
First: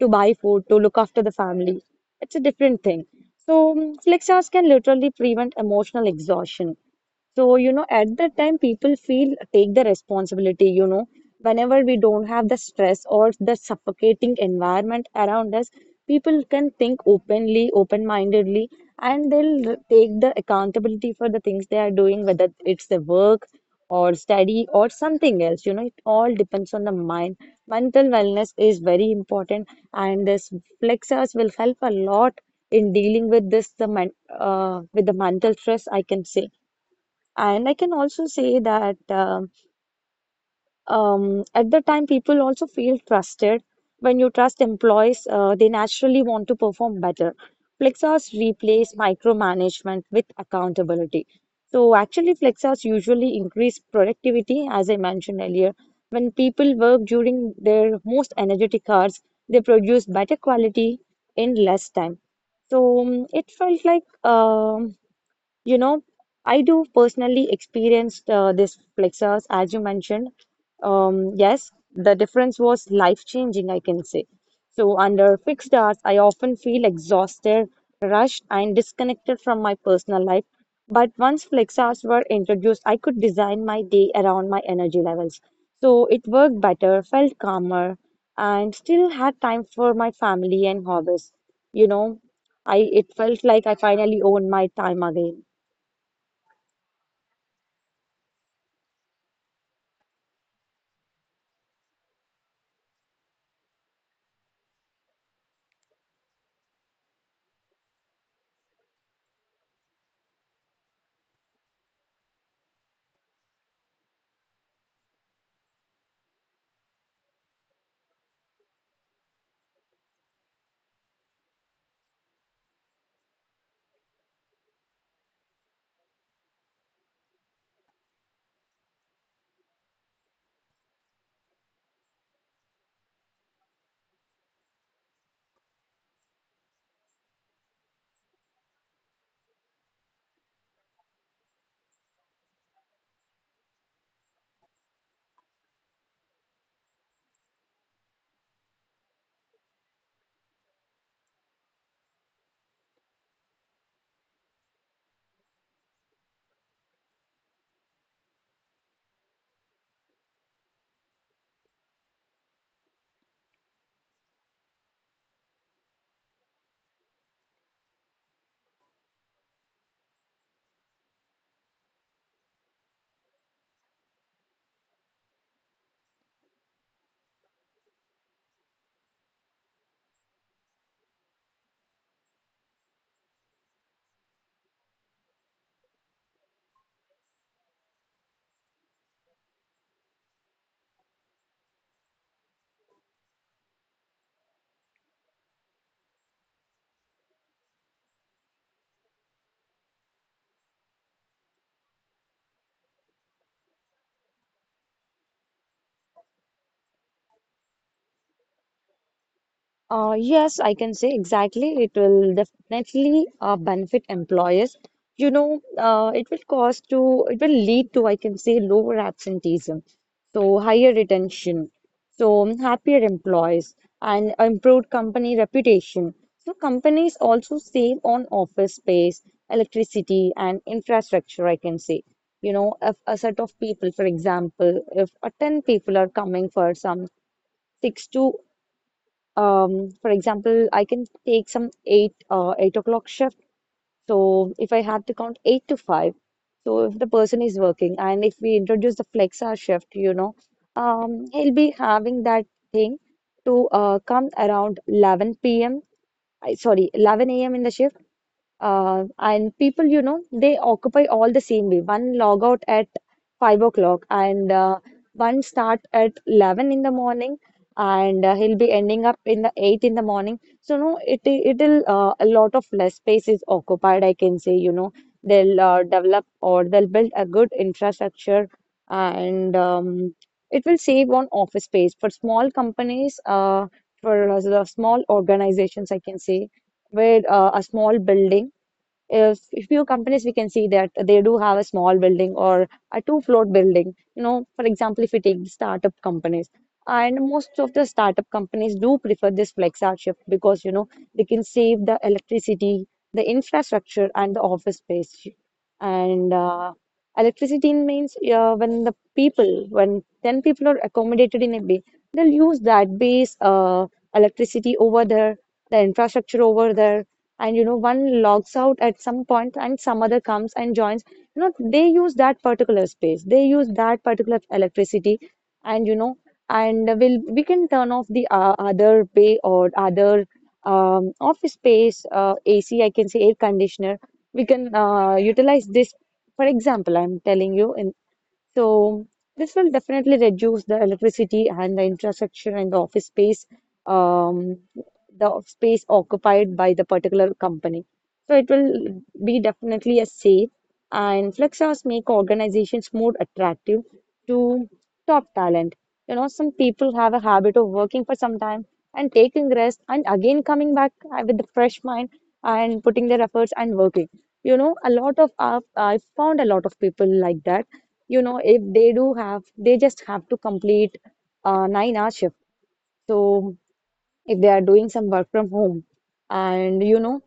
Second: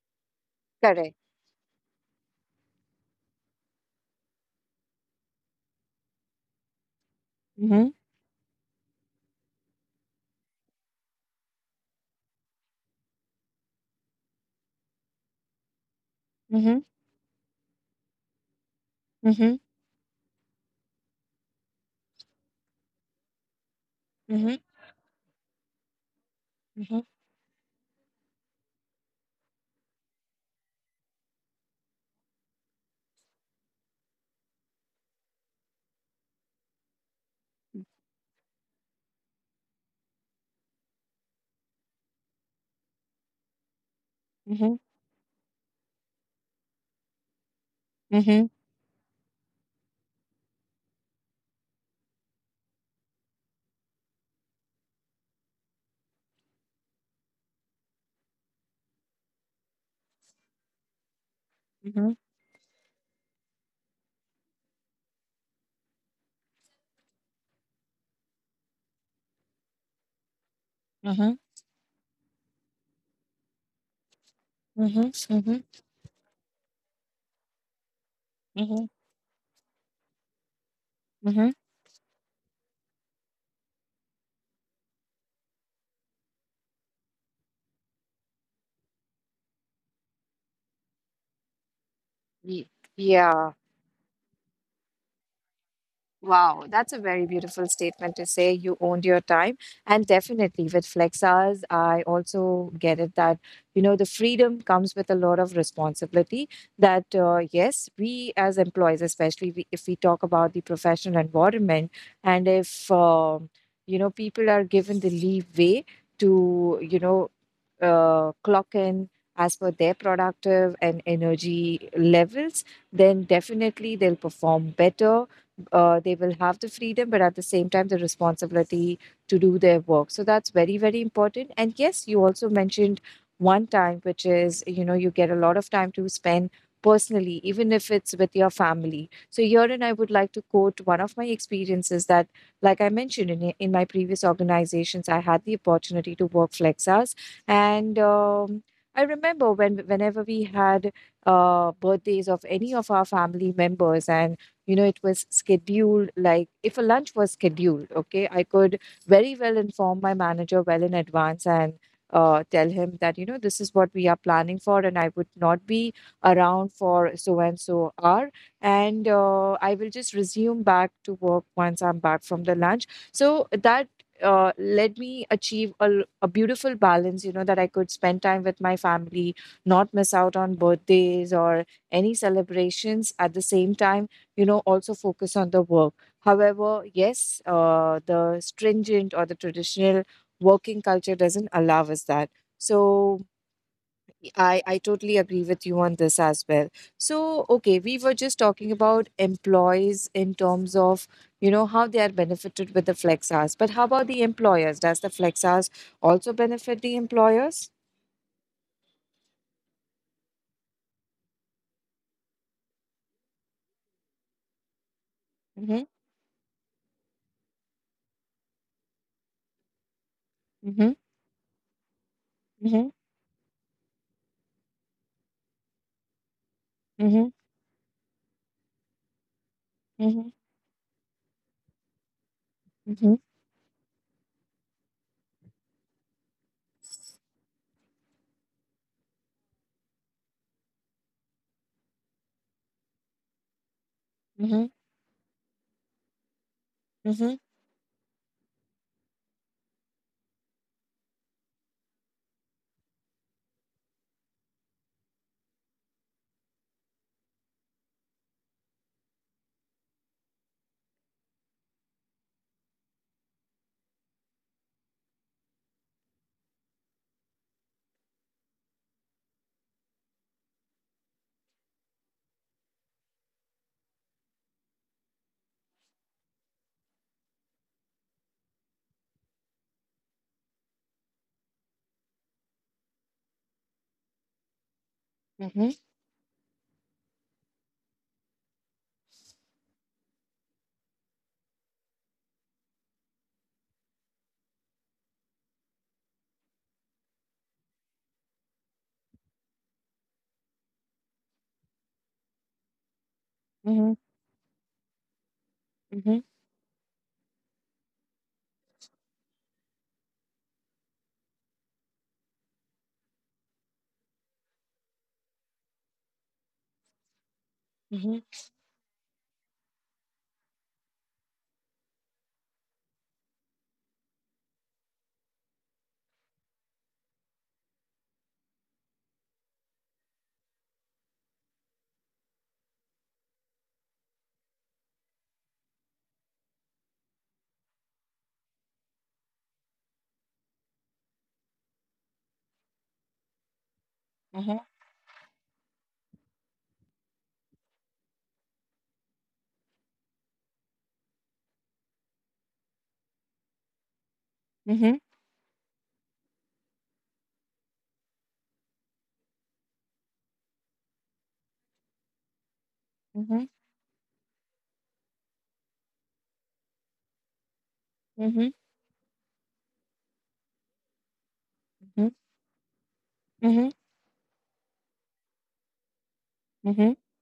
[SPEAKER 2] to buy food, to look
[SPEAKER 1] Correct.
[SPEAKER 2] after the family. It's a different thing. So, mm, flex hours can literally prevent emotional exhaustion. So, you know,
[SPEAKER 1] Mhm,
[SPEAKER 2] at that time, people feel take the responsibility, you know, whenever we don't have the stress or the suffocating environment around us, people can
[SPEAKER 1] mhm,
[SPEAKER 2] think openly, open-mindedly, and
[SPEAKER 1] mhm,
[SPEAKER 2] they'll r- take the accountability for the things they are doing, whether it's the work or
[SPEAKER 1] mhm,
[SPEAKER 2] study or something else. You know, it all depends on the
[SPEAKER 1] mhm, mhm,
[SPEAKER 2] mind. Mental wellness is very important, and this flexors will help a lot in dealing with this, the men, uh, with the mental stress, I can say. And I can also say that um, um, at the time, people also feel trusted. When you trust
[SPEAKER 1] mhm,
[SPEAKER 2] employees, uh, they naturally want to perform better. Flexors
[SPEAKER 1] mhm,
[SPEAKER 2] replace micromanagement with accountability. So actually, flexors usually increase productivity, as I mentioned earlier. When people work during their most energetic hours, they produce better quality in less
[SPEAKER 1] mhm, mhm,
[SPEAKER 2] time. So um, it felt like um you know, I do personally experienced uh, this plexus, as you mentioned. Um, yes, the difference was life-changing, I can say. So,
[SPEAKER 1] mhm,
[SPEAKER 2] under fixed hours, I often feel exhausted, rushed, and
[SPEAKER 1] mhm,
[SPEAKER 2] disconnected from my personal life. But once
[SPEAKER 1] mhm.
[SPEAKER 2] flex hours were introduced, I could design my day around my energy levels. So, it worked better, felt calmer, and still had time for my family and hobbies. You know,
[SPEAKER 1] Ye-
[SPEAKER 2] I it felt
[SPEAKER 1] Yeah.
[SPEAKER 2] like I finally owned my time again.
[SPEAKER 1] Wow, that's a very beautiful statement to say you owned your time. And definitely with flex hours, I also get it that, you know, the freedom comes with a lot of responsibility. That, uh, yes, we as employees, especially we, if we talk about the professional environment, and if, um you know, people are given the leeway to, you know, uh, clock in as per their productive and energy levels, then definitely they'll perform better. Uh, they will have the freedom, but at the same time, the responsibility to do their work. So that's very, very important. And yes, you also mentioned one time, which is, you know, you get a lot of time to spend personally, even if it's with your family. So here, and I would like to quote one of my experiences that, like I mentioned in, in my previous organizations, I had the opportunity to work flex hours, and um, I remember when whenever we had uh, birthdays of any of our family members, and you know it was scheduled. Like if a lunch was scheduled, okay, I could very well inform my manager well in advance and uh, tell him that, you know, this is what we are planning for, and I would not be around for so and so hour, and uh, I will just resume back to work once I'm back from the lunch. So that uh, let me achieve a, a beautiful balance, you know, that I could spend time with my family, not miss out on birthdays or any celebrations at the same time, you know, also focus on the work. However, yes, uh, the stringent or the traditional working culture doesn't allow us that. So I, I totally agree with you on this as well. So, okay, we were just talking about employees in terms of, you know, how they are benefited with the flex hours. But how about the employers? Does the flex hours also benefit the employers?
[SPEAKER 2] Uh, yes, I can say exactly. It will definitely uh, benefit employers. You know,
[SPEAKER 1] Mm-hmm.
[SPEAKER 2] uh, it will cause to, it will lead to, I can say, lower absenteeism, so
[SPEAKER 1] Mm-hmm.
[SPEAKER 2] higher retention, so
[SPEAKER 1] Mm-hmm.
[SPEAKER 2] happier employees, and improved company reputation. So companies
[SPEAKER 1] Mm-hmm.
[SPEAKER 2] also save on office space,
[SPEAKER 1] Mm-hmm.
[SPEAKER 2] electricity, and infrastructure, I can say. You know, if
[SPEAKER 1] Mm-hmm.
[SPEAKER 2] a set of people, for example, if uh, ten people are coming for some six to um, for example, I can take some eight uh, eight o'clock shift. So
[SPEAKER 1] Mm-hmm.
[SPEAKER 2] if I had to count eight to five, so if the
[SPEAKER 1] Mm-hmm.
[SPEAKER 2] person is working and if we introduce the flex hour shift, you know, um, he'll be having that thing to uh, come around eleven p m Sorry, eleven a m in the shift. Uh, and people, you know, they occupy all the same way. One log out at five o'clock, and uh, one start at eleven in the morning, and uh, he'll be ending up in the eight in the morning. So no, it it'll uh, a lot of less space is occupied. I can say, you know, they'll uh, develop or they'll build a good infrastructure, and um, it will save on office space for small companies. Uh, for uh, the small
[SPEAKER 1] Mm-hmm.
[SPEAKER 2] organizations, I can say where uh, a small building if if few companies we can see that they do have a small building or a two-floor building. You know, for example, if we take the startup companies, and most of the startup companies do prefer this flex hour shift because you know they can save the electricity, the
[SPEAKER 1] Mm-hmm.
[SPEAKER 2] infrastructure, and the office space.
[SPEAKER 1] Mm-hmm.
[SPEAKER 2] And uh, electricity means uh, when the people, when ten people are accommodated in a bay, they'll use that base uh, electricity over there, the infrastructure over there, and you know one
[SPEAKER 1] Mm-hmm.
[SPEAKER 2] logs out at some point and some other comes and joins. You know, they use that particular space, they use that particular electricity, and you know, and will we can turn off the uh, other bay or other um, office space, uh, A C, I can say, air conditioner. We can uh, utilize this. For example, I'm telling you in so this will definitely reduce the electricity and the infrastructure and the office space, um,
[SPEAKER 1] Mm-hmm.
[SPEAKER 2] the space occupied by the particular company. So it will be definitely a safe, and flex hours make organizations more attractive to
[SPEAKER 1] Mm-hmm.
[SPEAKER 2] top talent. You know, some people have a habit of working for some time and taking rest and again coming back uh, with a fresh mind and putting their
[SPEAKER 1] Mm-hmm.
[SPEAKER 2] efforts and working. You know, a lot of uh, I found a lot of people like that. You know,
[SPEAKER 1] Mm-hmm.
[SPEAKER 2] if they do have, they just have to complete a nine hour shift. So
[SPEAKER 1] Mm-hmm.
[SPEAKER 2] if they are doing some work from home and,
[SPEAKER 1] Mm-hmm.
[SPEAKER 2] you know,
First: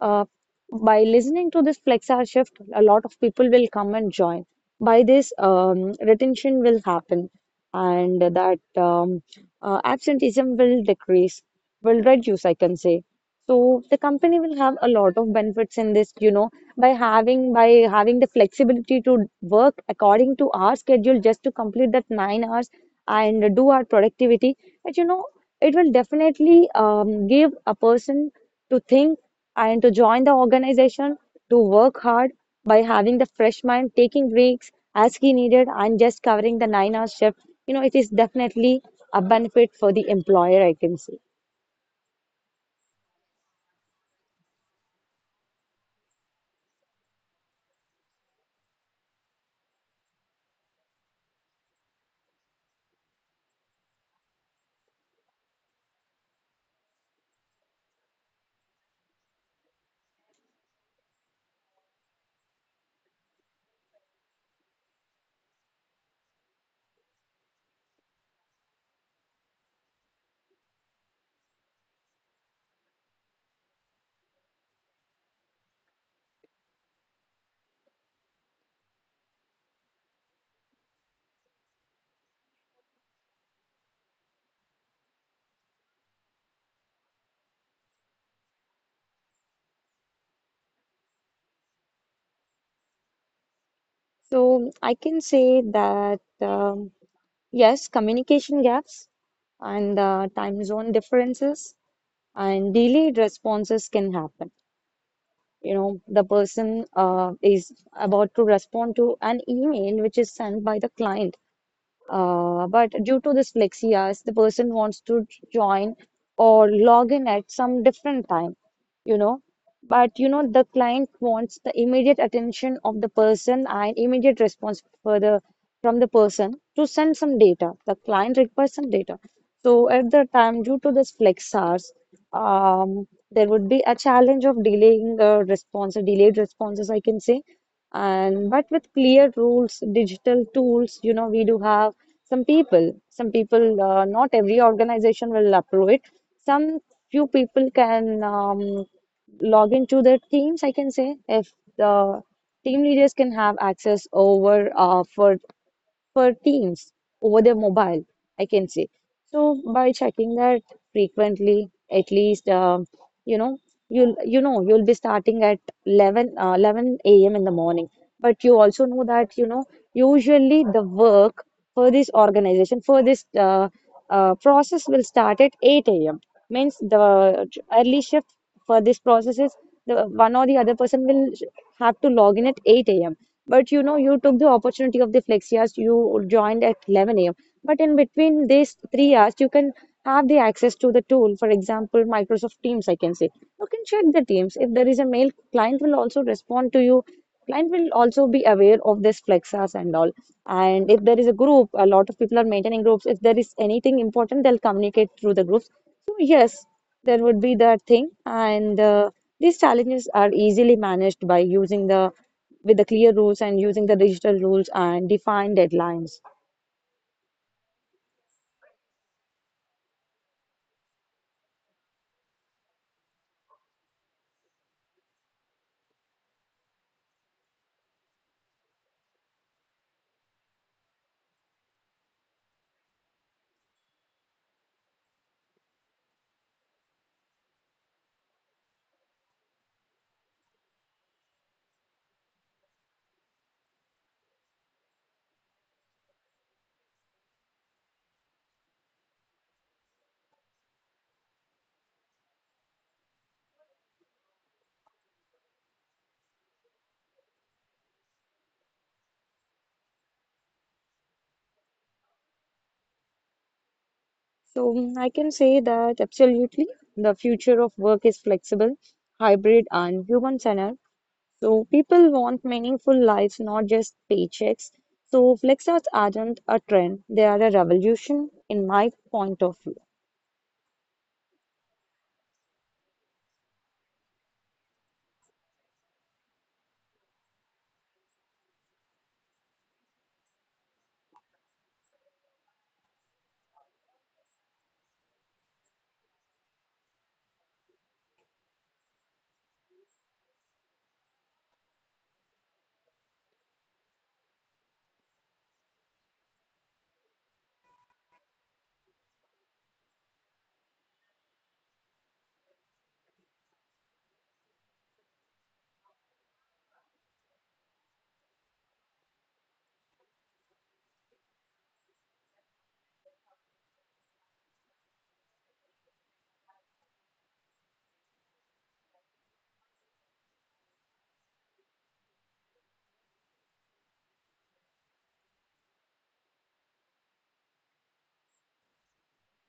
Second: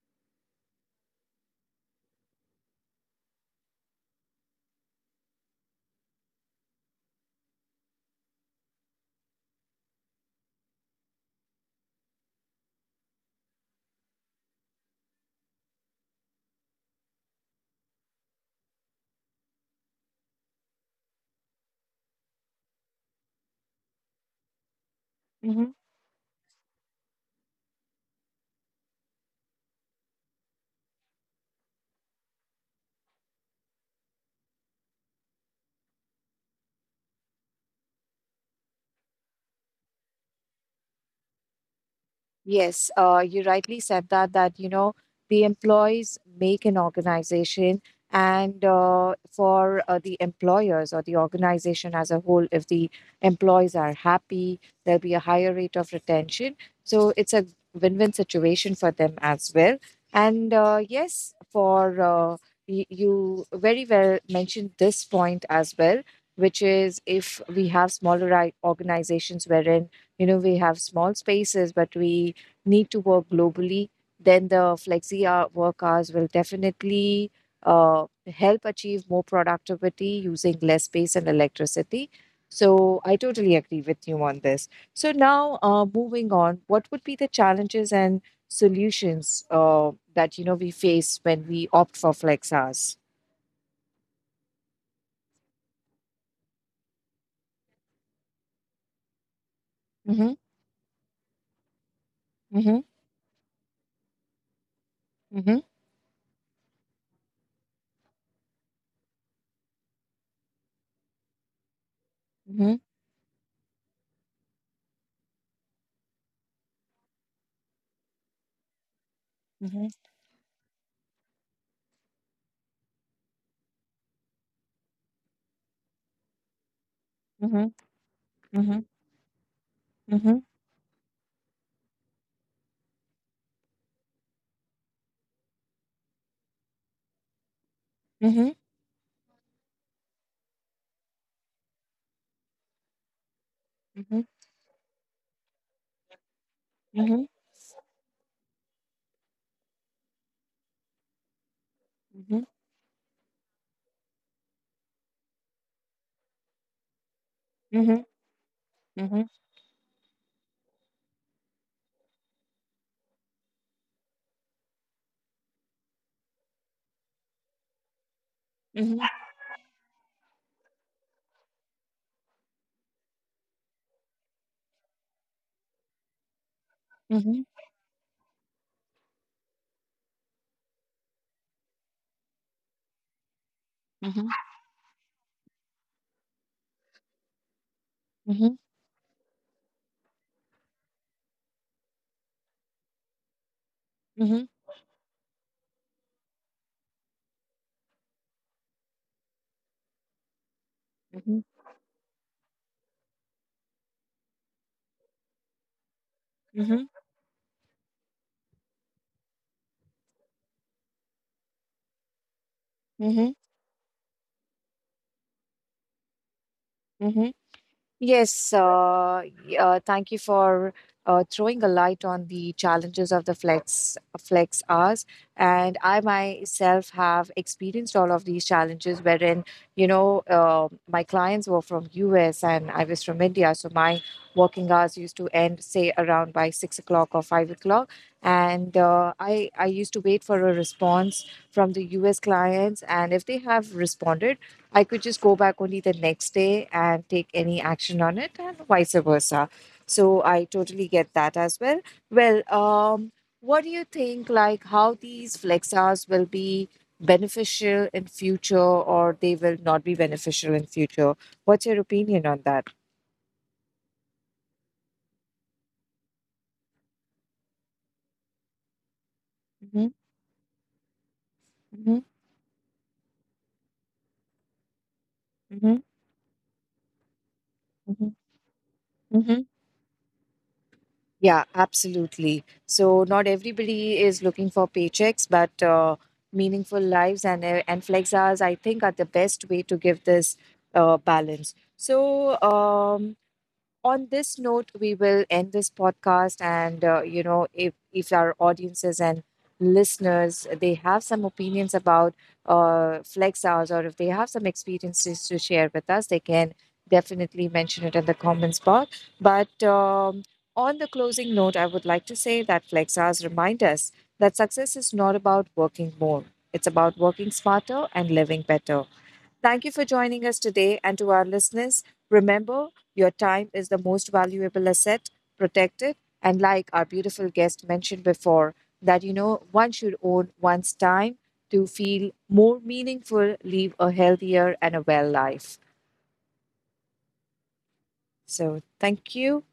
[SPEAKER 2] uh, by listening to this flex hour shift, a lot of people will come and join. By this, um, retention will happen, and that um, uh, absenteeism will decrease, will reduce, I can say. So the company will have a lot of benefits in this, you know, by having by having the flexibility to work according to our schedule, just to complete that nine hours and do our productivity. But you know,
[SPEAKER 1] Mm-hmm.
[SPEAKER 2] it will definitely um, give a person to think and to join the organization to work hard by having the fresh mind, taking breaks as he needed, and just covering the nine hour shift. You know, it is definitely a benefit for the employer, I can say.
[SPEAKER 1] Yes, uh, you rightly said that, that, you know, the employees make an organization. And uh, for uh, the employers or the organization as a whole, if the employees are happy, there'll be a higher rate of retention. So it's a win win situation for them as well. And uh, yes, for uh, y- you very well mentioned this point as well, which is if we have smaller i- organizations wherein, you know, we have small spaces but we need to work globally, then the flexi hour work hours will definitely uh, help achieve more productivity using less space and electricity. So I totally agree with you on this. So now, uh, moving on, what would be the challenges and solutions uh, that, you know, we face when we opt for flex hours?
[SPEAKER 2] So I can say that um, yes, communication gaps and uh,
[SPEAKER 1] Mm-hmm,
[SPEAKER 2] time zone differences and
[SPEAKER 1] mm-hmm,
[SPEAKER 2] delayed responses can happen.
[SPEAKER 1] mm-hmm,
[SPEAKER 2] You know, the person uh, is about to respond to an email which is sent by the client. Uh, but due to this flexi hours, the person wants to join or log in at some different time, you know.
[SPEAKER 1] mm-hmm,
[SPEAKER 2] But you know, the client wants the immediate attention of the person and immediate response for the from the person to send some data.
[SPEAKER 1] mm-hmm,
[SPEAKER 2] The client
[SPEAKER 1] mm-hmm,
[SPEAKER 2] requires some data. So at the
[SPEAKER 1] mm-hmm,
[SPEAKER 2] time, due to this flex hours, um, there would be a challenge of delaying the response, or delayed responses, I can say.
[SPEAKER 1] mm-hmm,
[SPEAKER 2] And but with clear rules, digital tools, you know, we do have some people some people, uh,
[SPEAKER 1] mm-hmm,
[SPEAKER 2] not every organization will approve it. Some
[SPEAKER 1] mm-hmm,
[SPEAKER 2] Few people can um, log into their teams, I can say, if the
[SPEAKER 1] mm-hmm,
[SPEAKER 2] team leaders can have access over uh, for for teams over their
[SPEAKER 1] mm-hmm,
[SPEAKER 2] mobile,
[SPEAKER 1] mm-hmm,
[SPEAKER 2] I can say.
[SPEAKER 1] mm-hmm,
[SPEAKER 2] So by checking that frequently, at least um, you know you'll you know you'll be starting at eleven uh, eleven a m in the morning, but you also know
[SPEAKER 1] mm-hmm,
[SPEAKER 2] that you know usually the work for this organization for this uh, uh, process will start at eight a m. Means the
[SPEAKER 1] mm-hmm,
[SPEAKER 2] early shift for this process is the one or the other person will have to log in at eight a m. But you know, you
[SPEAKER 1] mm-hmm,
[SPEAKER 2] took the opportunity of the flex hours. You joined at eleven a m. But in between
[SPEAKER 1] mm-hmm.
[SPEAKER 2] these three hours, you can have the access to the tool. For example, Microsoft Teams, I can say. You can check the
[SPEAKER 1] Mhm,
[SPEAKER 2] Teams. If there is a mail, client will also respond to you. Client will also be aware of this flex hours and all. And if there is a
[SPEAKER 1] mhm,
[SPEAKER 2] group, a lot of people are maintaining groups. If there is anything important, they'll communicate through the groups. So yes,
[SPEAKER 1] mhm,
[SPEAKER 2] there would be that thing. And uh, these challenges are easily managed by using the with the clear
[SPEAKER 1] mhm,
[SPEAKER 2] rules and using the digital rules and defined deadlines.
[SPEAKER 1] mhm. Yes, uh, y- uh, thank you for uh, throwing a light on the challenges of the flex flex hours. And I myself have experienced all of these challenges, wherein, you know, uh, my clients were from U S and I was from India, so my working hours used to end say around by six o'clock or five o'clock, and uh, I I used to wait for a response from the U S clients, and if they have responded I could just go back only the next day and take any action on it, and vice versa. So I totally get that as well. Well, um, what do you think? Like how these flex hours will be beneficial in future, or they will not be beneficial in future? What's your opinion on that?
[SPEAKER 2] So mm, I can say that absolutely the future of work is flexible, hybrid,
[SPEAKER 1] Mm-hmm,
[SPEAKER 2] and human-centered. So people want meaningful lives, not just paychecks. So
[SPEAKER 1] mm-hmm,
[SPEAKER 2] flex
[SPEAKER 1] mm-hmm,
[SPEAKER 2] hours aren't a trend, they are a revolution in my
[SPEAKER 1] mm-hmm.
[SPEAKER 2] point of view.
[SPEAKER 1] Yeah, absolutely. So not everybody is looking for paychecks, but uh, meaningful lives and uh, and flex hours, I think, are the best way to give this uh, balance. So. Um, on this note, we will end this podcast. And uh, you know, if if our audiences and listeners they have some opinions about uh, flex hours, or if they have some experiences to share with us, they can definitely mention it in the comments box. But um, on the closing note, I would like to say that flex hours remind us that success is not about working more; it's about working smarter and living better. Thank you for joining us today. And to our listeners, remember, your time is the most valuable asset, protect it. And like our beautiful guest mentioned before, that, you know, one should own one's time to feel more meaningful, live a healthier and a well life. So thank you.